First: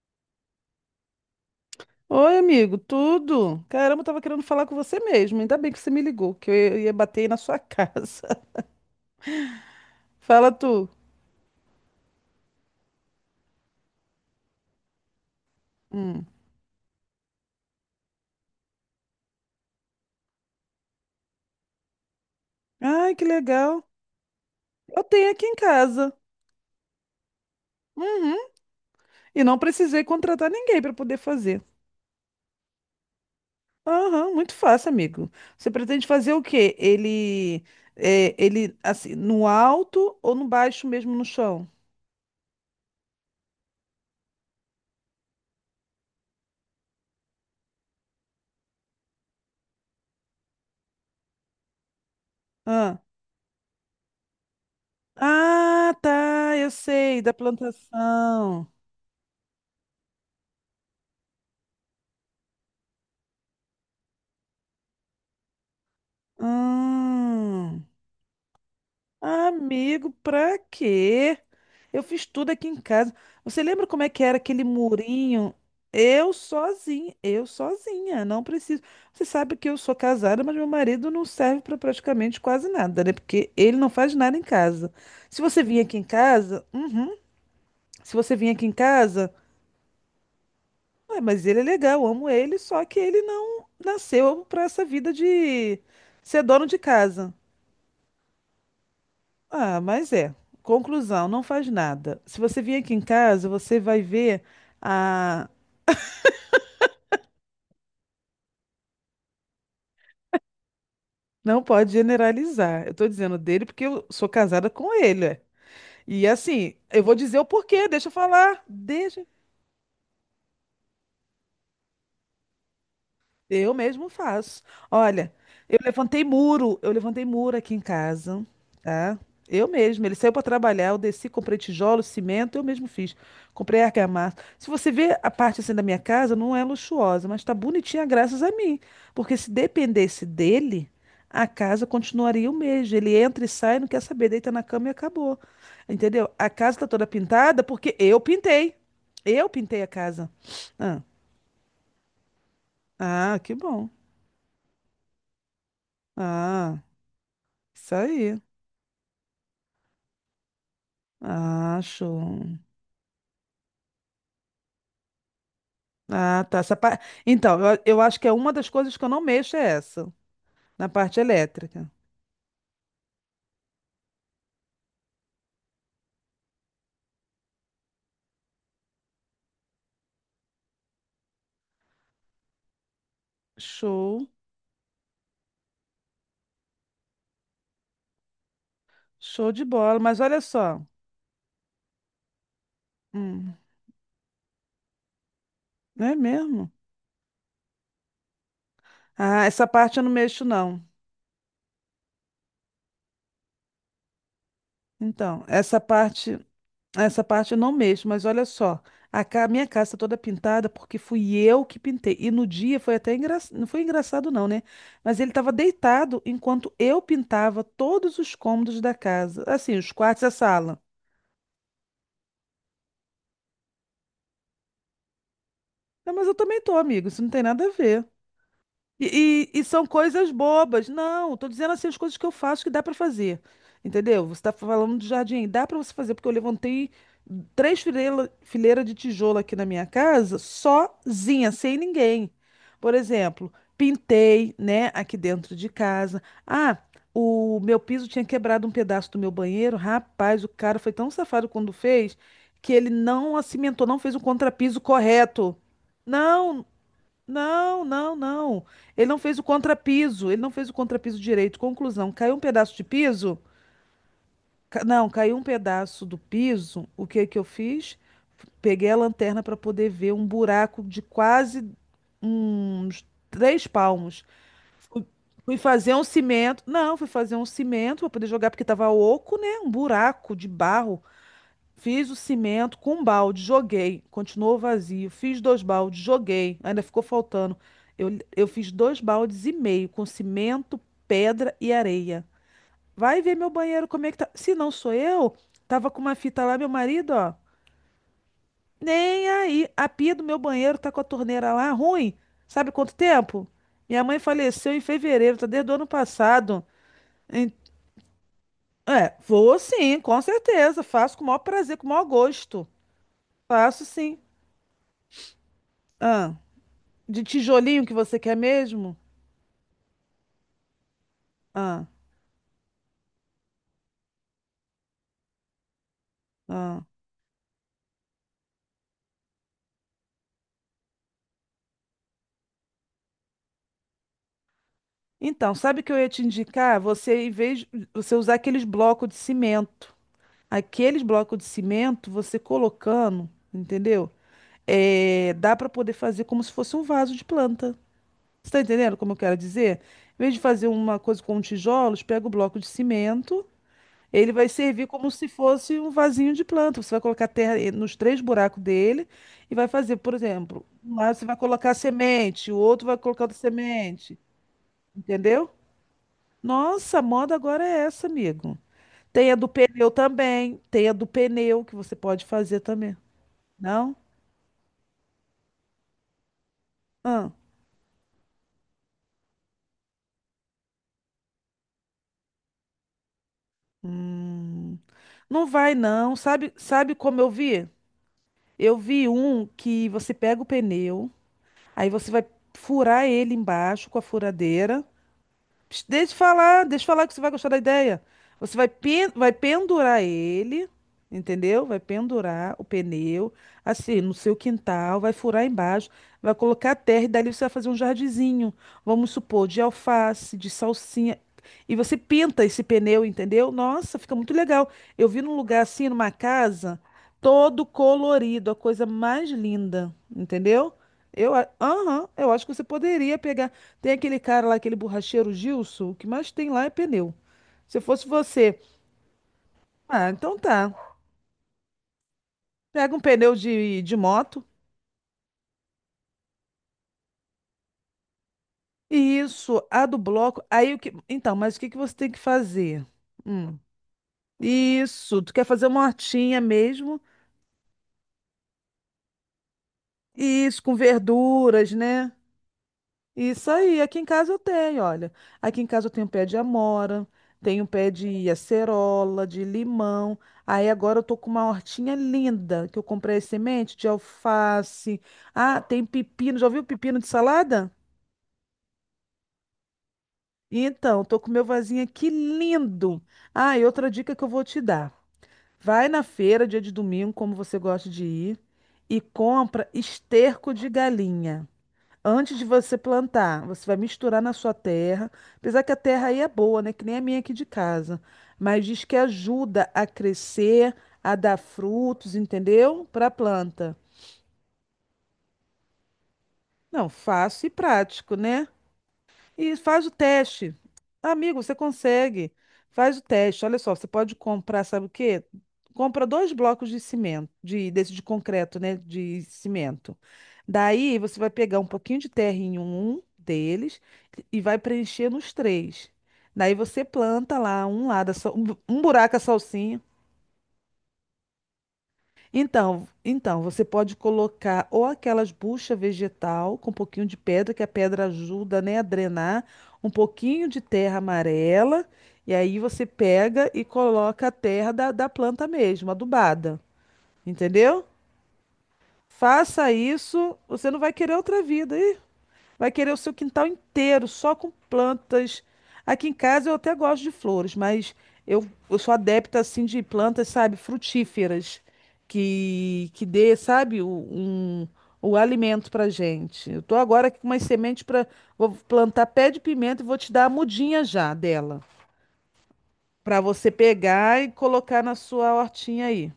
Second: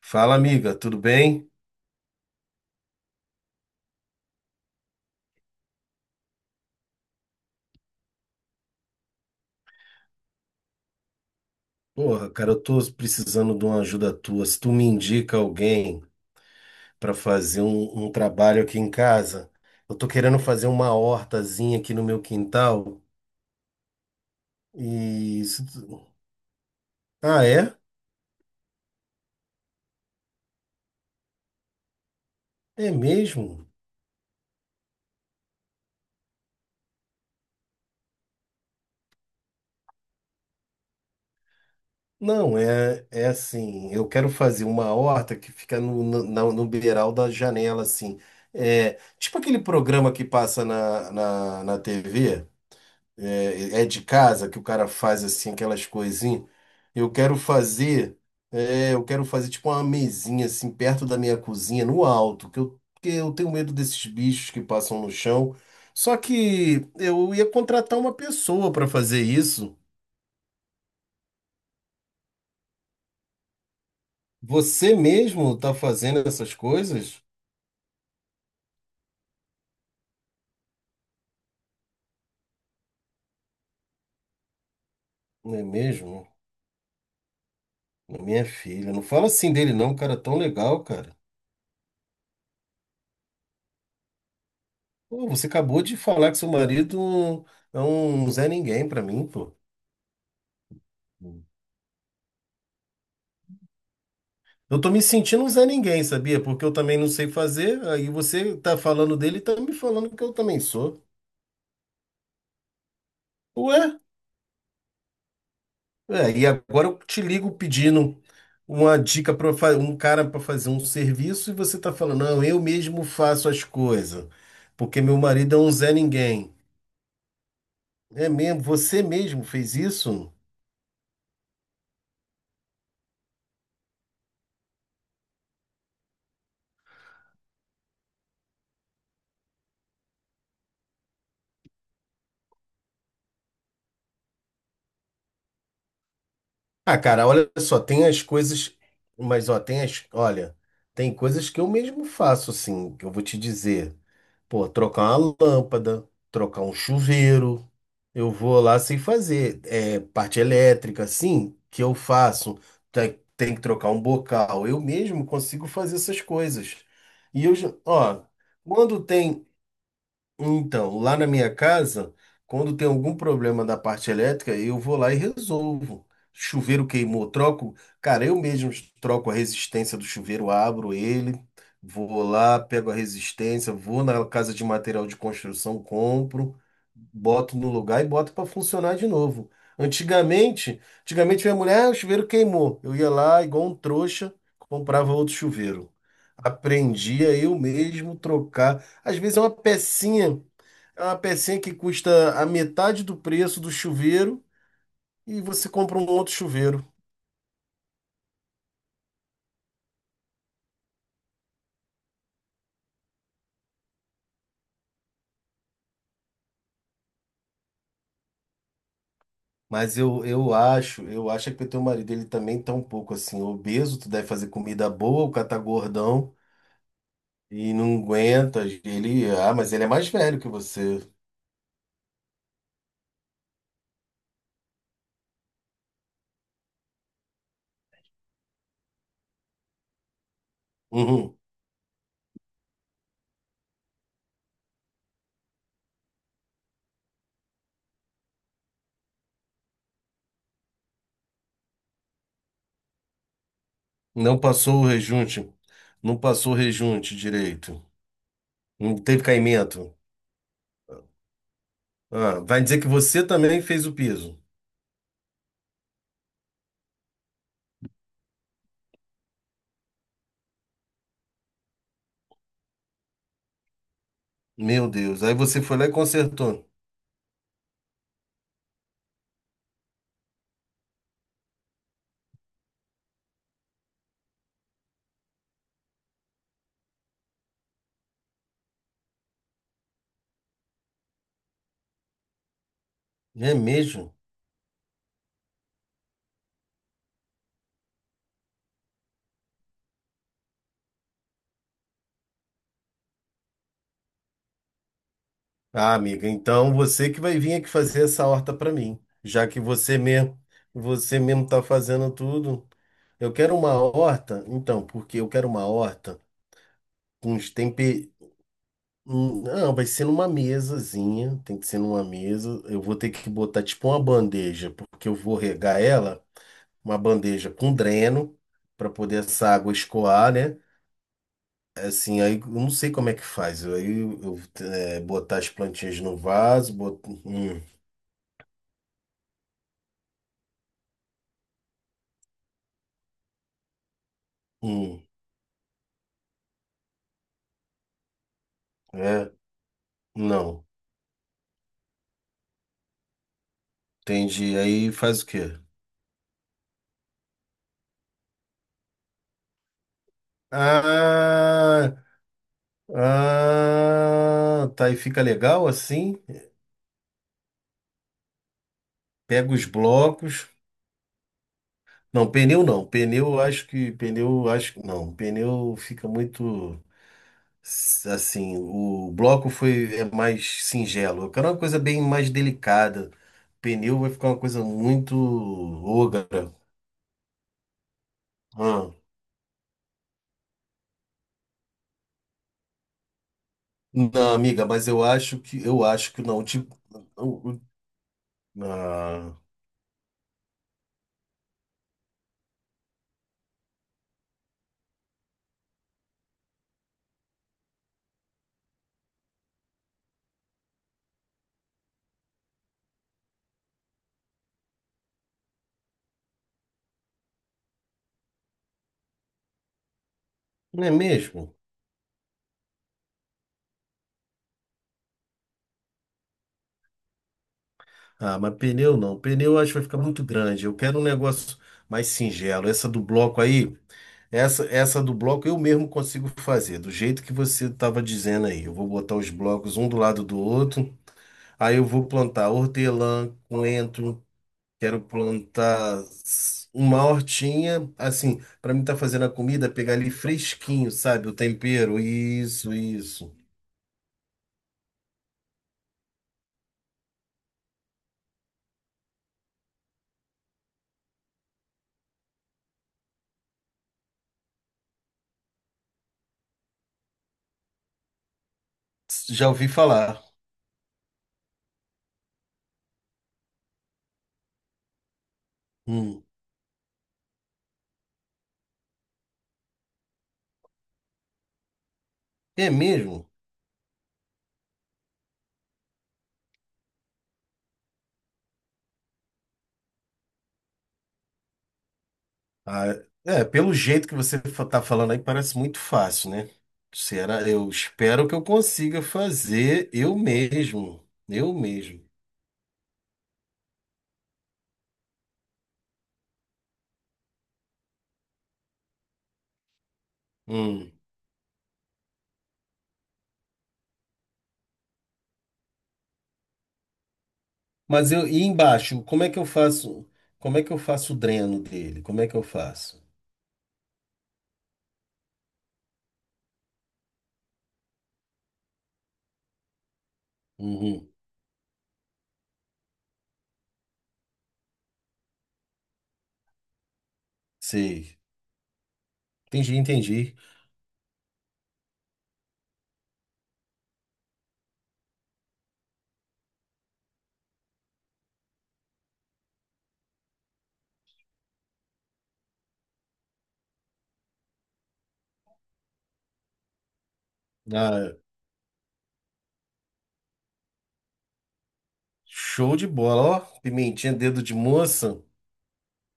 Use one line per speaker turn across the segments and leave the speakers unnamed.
Fala, amiga, tudo bem?
Oi, amigo, tudo? Caramba, eu tava querendo falar com você mesmo. Ainda bem que você me ligou, que eu ia bater aí na sua casa. Fala tu.
Porra, cara, eu tô precisando de uma ajuda tua. Se tu me indica alguém
Hum.
para fazer um trabalho aqui em casa, eu tô querendo fazer uma hortazinha aqui no meu quintal
Ai, que legal. Eu tenho aqui
e...
em
se
casa.
tu- Ah, é?
Uhum. E não precisei contratar ninguém para poder fazer.
É mesmo?
Aham, muito fácil, amigo. Você pretende fazer o quê? Ele, assim, no alto ou no baixo mesmo no chão?
Não, é assim, eu quero fazer uma horta que fica no beiral da janela, assim. É, tipo aquele programa que passa na TV.
Ah,
É, é de casa que o cara faz assim aquelas
ah,
coisinhas.
tá, eu
Eu
sei, da
quero fazer,
plantação.
eu quero fazer tipo uma mesinha assim perto da minha cozinha, no alto, porque eu tenho medo desses bichos que passam no chão. Só que eu ia
Hum.
contratar uma pessoa para fazer isso.
Amigo, pra quê? Eu fiz tudo aqui em casa. Você lembra como é que era aquele
Você
murinho?
mesmo tá fazendo essas coisas?
Eu sozinha, não preciso. Você sabe que eu sou casada, mas meu marido não serve para praticamente quase nada, né? Porque ele não faz nada em casa. Se
Não
você
é
vir aqui em
mesmo?
casa, uhum, se você
Minha
vir aqui em
filha, não fala
casa,
assim dele não, um cara é tão legal, cara.
ué, mas ele é legal, eu amo ele, só que ele não nasceu para essa vida
Pô, você
de
acabou de falar que
ser
seu
dono de casa.
marido é um Zé Ninguém pra mim, pô.
Ah, mas é. Conclusão, não faz nada. Se você vir aqui em casa, você vai ver
Eu tô me sentindo
a.
um Zé Ninguém, sabia? Porque eu também não sei fazer, aí você tá falando dele e tá me falando que eu também sou.
Não pode generalizar. Eu tô dizendo dele porque
Ué?
eu sou casada com ele. É. E
É, e
assim,
agora eu
eu vou
te
dizer o
ligo
porquê, deixa eu
pedindo
falar.
uma
Deixa
dica para um cara para fazer um serviço e você tá falando, não, eu mesmo faço as
Eu mesmo
coisas,
faço.
porque meu
Olha,
marido é um Zé Ninguém.
eu levantei muro aqui em
É
casa,
mesmo? Você
tá?
mesmo
Eu
fez
mesmo. Ele saiu
isso?
para trabalhar, eu desci, comprei tijolo, cimento, eu mesmo fiz. Comprei argamassa. Se você vê a parte assim da minha casa, não é luxuosa, mas tá bonitinha graças a mim. Porque se dependesse dele, a casa continuaria o mesmo. Ele entra e sai, não quer saber, deita na cama e acabou. Entendeu? A casa tá
Ah,
toda
cara, olha
pintada
só,
porque
tem
eu
as
pintei.
coisas,
Eu
mas ó, tem
pintei a
as,
casa.
olha,
Ah,
tem coisas que eu mesmo faço, assim, que eu vou
ah,
te
que bom.
dizer. Pô, trocar uma lâmpada, trocar um
Ah.
chuveiro,
Isso
eu
aí.
vou lá sem fazer. É, parte elétrica, assim, que eu
Acho.
faço. Tem que trocar um bocal. Eu mesmo consigo fazer essas
Ah, tá.
coisas. E eu,
Então,
já-
eu acho
ó,
que é uma das coisas
Quando
que eu não
tem
mexo é essa, na
então, lá
parte
na minha
elétrica.
casa, quando tem algum problema da parte elétrica, eu vou lá e resolvo. Chuveiro queimou, troco. Cara, eu mesmo troco a resistência do chuveiro, abro ele, vou lá, pego a resistência, vou na
Show,
casa de material de construção, compro, boto no lugar e boto para funcionar de novo.
show de bola. Mas olha só.
Antigamente, antigamente minha mulher, ah, o chuveiro queimou. Eu ia lá,
Hum,
igual um trouxa, comprava outro chuveiro.
não é mesmo?
Aprendi a eu mesmo trocar. Às vezes
Ah, essa parte eu não mexo, não.
é uma pecinha que custa a metade do preço do chuveiro e
Então,
você compra um outro chuveiro.
essa parte eu não mexo, mas olha só. Minha casa tá toda pintada porque fui eu que pintei. E no dia foi até engraçado. Não foi engraçado, não, né? Mas ele estava deitado enquanto eu pintava todos os cômodos da casa. Assim, os
Mas
quartos
eu,
e a
eu
sala.
acho, eu acho que o teu marido ele também tá um pouco assim obeso, tu deve fazer comida boa, o cara tá
Não, mas eu
gordão
também tô, amigo. Isso não tem nada a
e não
ver.
aguenta. Ele,
E,
ah,
e- e
mas ele
são
é mais
coisas
velho que
bobas.
você.
Não, tô dizendo assim as coisas que eu faço que dá pra fazer. Entendeu? Você tá falando de jardim, dá pra você fazer, porque eu levantei três fileira de tijolo aqui na minha casa,
Uhum.
sozinha, sem ninguém. Por exemplo, pintei, né, aqui dentro de casa. Ah, o meu piso tinha quebrado um pedaço do meu banheiro. Rapaz, o cara foi tão safado quando fez que ele não acimentou, não fez o
Não
contrapiso
passou o rejunte,
correto.
não passou o
Não,
rejunte direito.
não, não, não.
Não
Ele não
teve
fez o
caimento.
contrapiso. Ele não fez o contrapiso direito. Conclusão, caiu um
Ah, vai
pedaço
dizer
de
que você
piso?
também fez o piso.
Não, caiu um pedaço do piso. O que que eu fiz? Peguei a lanterna para poder ver um buraco de quase uns três palmos.
Meu
Fui,
Deus, aí
fui
você foi lá e
fazer um cimento.
consertou.
Não, fui fazer um cimento para poder jogar porque estava oco, né? Um buraco de barro. Fiz o cimento com um balde, joguei. Continuou vazio. Fiz dois baldes, joguei. Ainda ficou faltando. Eu, eu fiz dois baldes e meio com cimento, pedra e areia. Vai ver meu
É
banheiro como é
mesmo?
que tá. Se não sou eu, tava com uma fita lá, meu marido, ó. Nem aí. A pia do meu banheiro tá com a torneira lá, ruim. Sabe quanto tempo? Minha mãe faleceu em fevereiro, tá desde o ano
Ah, amiga,
passado.
então você que vai
Em-
vir aqui fazer essa horta para mim,
É,
já
vou
que
sim, com certeza. Faço
você
com o maior
mesmo tá
prazer, com o maior
fazendo
gosto.
tudo. Eu quero uma
Faço sim.
horta, então, porque eu quero uma horta
Ah. De
com os
tijolinho que
temper...
você quer mesmo?
Não, vai ser numa mesazinha, tem que ser
Ah,
numa mesa. Eu vou ter que botar tipo uma bandeja, porque eu vou regar ela,
ah.
uma bandeja com dreno para poder essa água escoar, né? Assim, aí eu não sei como é que faz. Aí botar as
Então, sabe o que eu
plantinhas
ia
no
te
vaso,
indicar?
botar
Você, em vez de você usar aqueles blocos de cimento, aqueles blocos de cimento, você colocando, entendeu? É, dá para poder fazer como se fosse um vaso de planta. Você está entendendo como eu
é,
quero dizer? Em vez de
não.
fazer uma coisa com tijolos, pega o bloco de cimento. Ele vai
Entendi.
servir
Aí
como
faz o
se
quê?
fosse um vasinho de planta. Você vai colocar terra e- nos três buracos dele e vai fazer, por exemplo, um lado você vai colocar
Ah,
semente, o outro vai colocar outra semente,
ah, tá. E fica
entendeu?
legal assim?
Nossa, a moda agora é essa, amigo. Tem a do
Pega os
pneu
blocos.
também, tem a do pneu que você pode
Não,
fazer
pneu não.
também.
Pneu, eu acho que.
Não?
Pneu, eu acho que. Não, pneu fica muito.
Ah,
Assim, o bloco foi é mais singelo. Eu quero uma coisa bem mais delicada. Pneu vai ficar uma coisa muito
não vai não. Sabe,
ogra.
sabe como eu vi? Eu
Ah,
vi um que você pega o pneu, aí você vai furar ele embaixo com a
não, amiga,
furadeira.
mas eu acho que. Eu acho que não. Tipo.
Deixa eu falar que você vai gostar da ideia. Você vai,
Não,
pen- vai
ah,
pendurar ele, entendeu? Vai pendurar o pneu, assim, no seu quintal, vai furar embaixo, vai colocar terra e dali você vai fazer um jardinzinho. Vamos supor, de alface, de salsinha. E você pinta esse pneu, entendeu? Nossa, fica muito legal. Eu vi num lugar assim, numa casa, todo colorido, a coisa mais linda, entendeu?
não é mesmo?
Aham, eu acho que você poderia pegar. Tem aquele cara lá, aquele borracheiro Gilson, o que mais tem lá é pneu. Se fosse
Ah, mas
você,
pneu não. Pneu eu acho que vai ficar
ah,
muito
então
grande.
tá.
Eu quero um negócio mais singelo. Essa
Pega um
do
pneu
bloco aí,
de, moto.
essa do bloco eu mesmo consigo fazer, do jeito que você estava dizendo aí. Eu vou botar
E
os
isso,
blocos
a
um do
do
lado do
bloco. Aí o que.
outro.
Então, mas o que que
Aí eu
você
vou
tem que
plantar
fazer?
hortelã,
Hum.
coentro, quero
Isso, tu quer fazer uma
plantar
hortinha mesmo?
uma hortinha, assim, para mim estar fazendo a comida, pegar ali
Isso, com
fresquinho, sabe? O
verduras,
tempero,
né?
isso, isso.
Isso aí, aqui em casa eu tenho, olha. Aqui em casa eu tenho pé de amora, tenho pé de acerola, de limão. Aí agora eu tô com uma hortinha linda que eu comprei as sementes de alface. Ah, tem pepino. Já ouviu pepino de salada?
Já ouvi falar.
Então, eu tô com meu vasinho aqui lindo. Ah, e outra dica que eu vou te dar. Vai na
Hum.
feira, dia de domingo, como você gosta de ir, e compra esterco de galinha. Antes de
É
você
mesmo?
plantar, você vai misturar na sua terra. Apesar que a terra aí é boa, né? Que nem a minha aqui de casa. Mas diz que ajuda a crescer, a dar frutos, entendeu?
Ah,
Para a
é, pelo
planta.
jeito que você tá falando aí, parece muito fácil, né?
Não, fácil
Será?
e
Eu
prático,
espero que eu
né?
consiga
E faz o
fazer eu
teste.
mesmo.
Amigo,
Eu
você
mesmo.
consegue. Faz o teste. Olha só, você pode comprar, sabe o quê? Compra dois blocos de cimento, de, desse de concreto, né? De cimento.
Hum.
Daí você vai pegar um pouquinho de terra em um deles e vai preencher nos três. Daí você planta lá um lado,
Mas eu, e
um
embaixo,
buraco a
como é que eu
salsinha.
faço? Como é que eu faço o dreno dele? Como é que eu
Então,
faço?
então, você pode colocar ou aquelas bucha vegetal com um pouquinho de pedra, que a pedra ajuda, né, a drenar, um pouquinho de terra
Uhum.
amarela, e aí você pega e coloca a terra da planta mesmo, adubada. Entendeu?
Sei.
Faça
Entendi, entendi.
isso, você não vai querer outra vida. Vai querer o seu quintal inteiro, só com plantas. Aqui em casa eu até gosto de flores, mas eu sou adepta assim de plantas, sabe, frutíferas, que dê, sabe, o, um, o alimento pra gente. Eu tô agora aqui com umas sementes para
Ah,
vou plantar pé de pimenta e vou te dar a mudinha já dela,
show de
pra
bola, ó.
você
Pimentinha,
pegar e
dedo de
colocar na
moça.
sua hortinha aí.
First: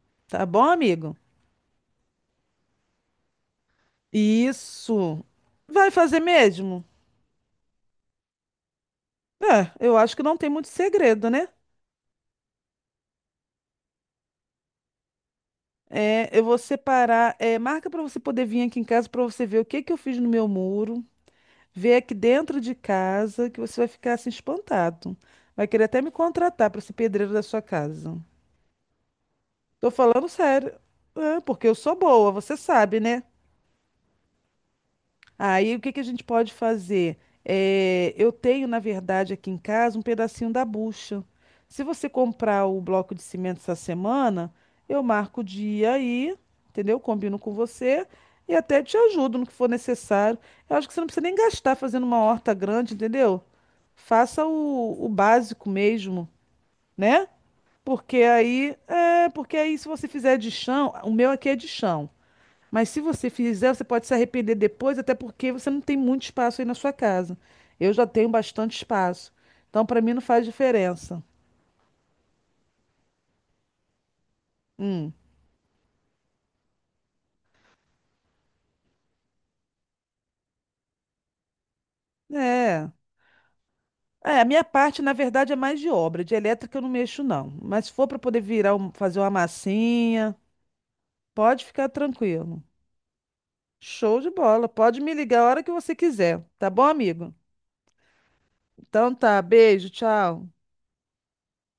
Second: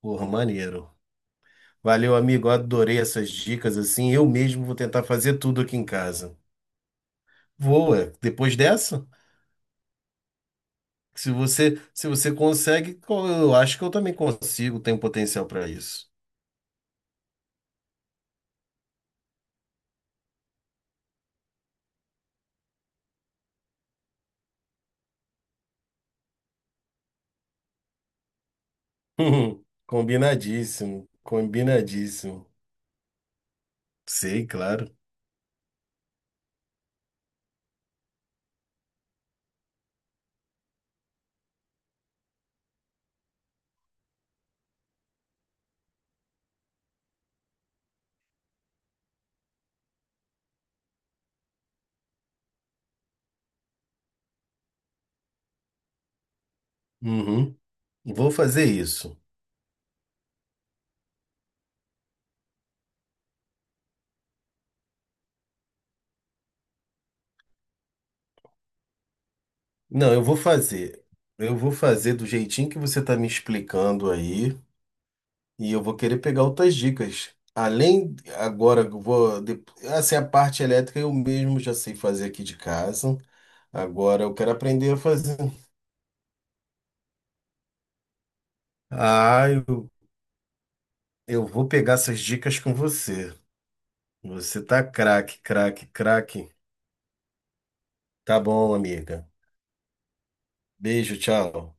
Porra,
Tá bom,
maneiro.
amigo?
Valeu, amigo. Adorei essas dicas assim. Eu mesmo vou tentar
Isso.
fazer tudo aqui em
Vai fazer
casa.
mesmo?
Vou, é. Depois dessa?
É, eu acho que não tem muito segredo,
Se
né?
você, se você consegue, eu acho que eu também consigo, tenho potencial para isso.
É, eu vou separar, é, marca para você poder vir aqui em casa para você ver o que que eu fiz no meu muro, ver aqui dentro de casa, que você vai ficar assim espantado. Vai querer até me contratar para ser pedreiro da sua casa. Tô falando sério,
Combinadíssimo,
é, porque eu sou boa,
combinadíssimo.
você sabe, né?
Sei, claro.
Aí o que que a gente pode fazer? É, eu tenho, na verdade, aqui em casa um pedacinho da bucha. Se você comprar o bloco de cimento essa semana, eu marco o dia aí, entendeu? Combino com você e até te ajudo no que for necessário. Eu acho que você não precisa nem gastar fazendo uma horta grande, entendeu? Faça o básico mesmo, né?
Uhum.
Porque
Vou fazer
aí,
isso.
é, porque aí se você fizer de chão, o meu aqui é de chão. Mas se você fizer, você pode se arrepender depois, até porque você não tem muito espaço aí na sua casa. Eu já tenho bastante espaço. Então, para mim,
Não,
não
eu vou
faz
fazer.
diferença.
Eu vou fazer do jeitinho que você está me explicando aí,
Hum.
e eu vou querer pegar outras dicas. Além, agora, assim, a parte elétrica eu mesmo já sei fazer aqui de
É.
casa. Agora eu
É, a
quero
minha
aprender a
parte, na
fazer.
verdade, é mais de obra. De elétrica eu não mexo, não. Mas se for para poder virar, fazer uma
Ah, eu,
massinha,
eu
pode
vou
ficar
pegar essas dicas
tranquilo.
com você.
Show de
Você
bola.
tá
Pode me
craque,
ligar a hora que
craque,
você quiser.
craque.
Tá bom, amigo?
Tá bom,
Então
amiga.
tá. Beijo, tchau.
Beijo, tchau.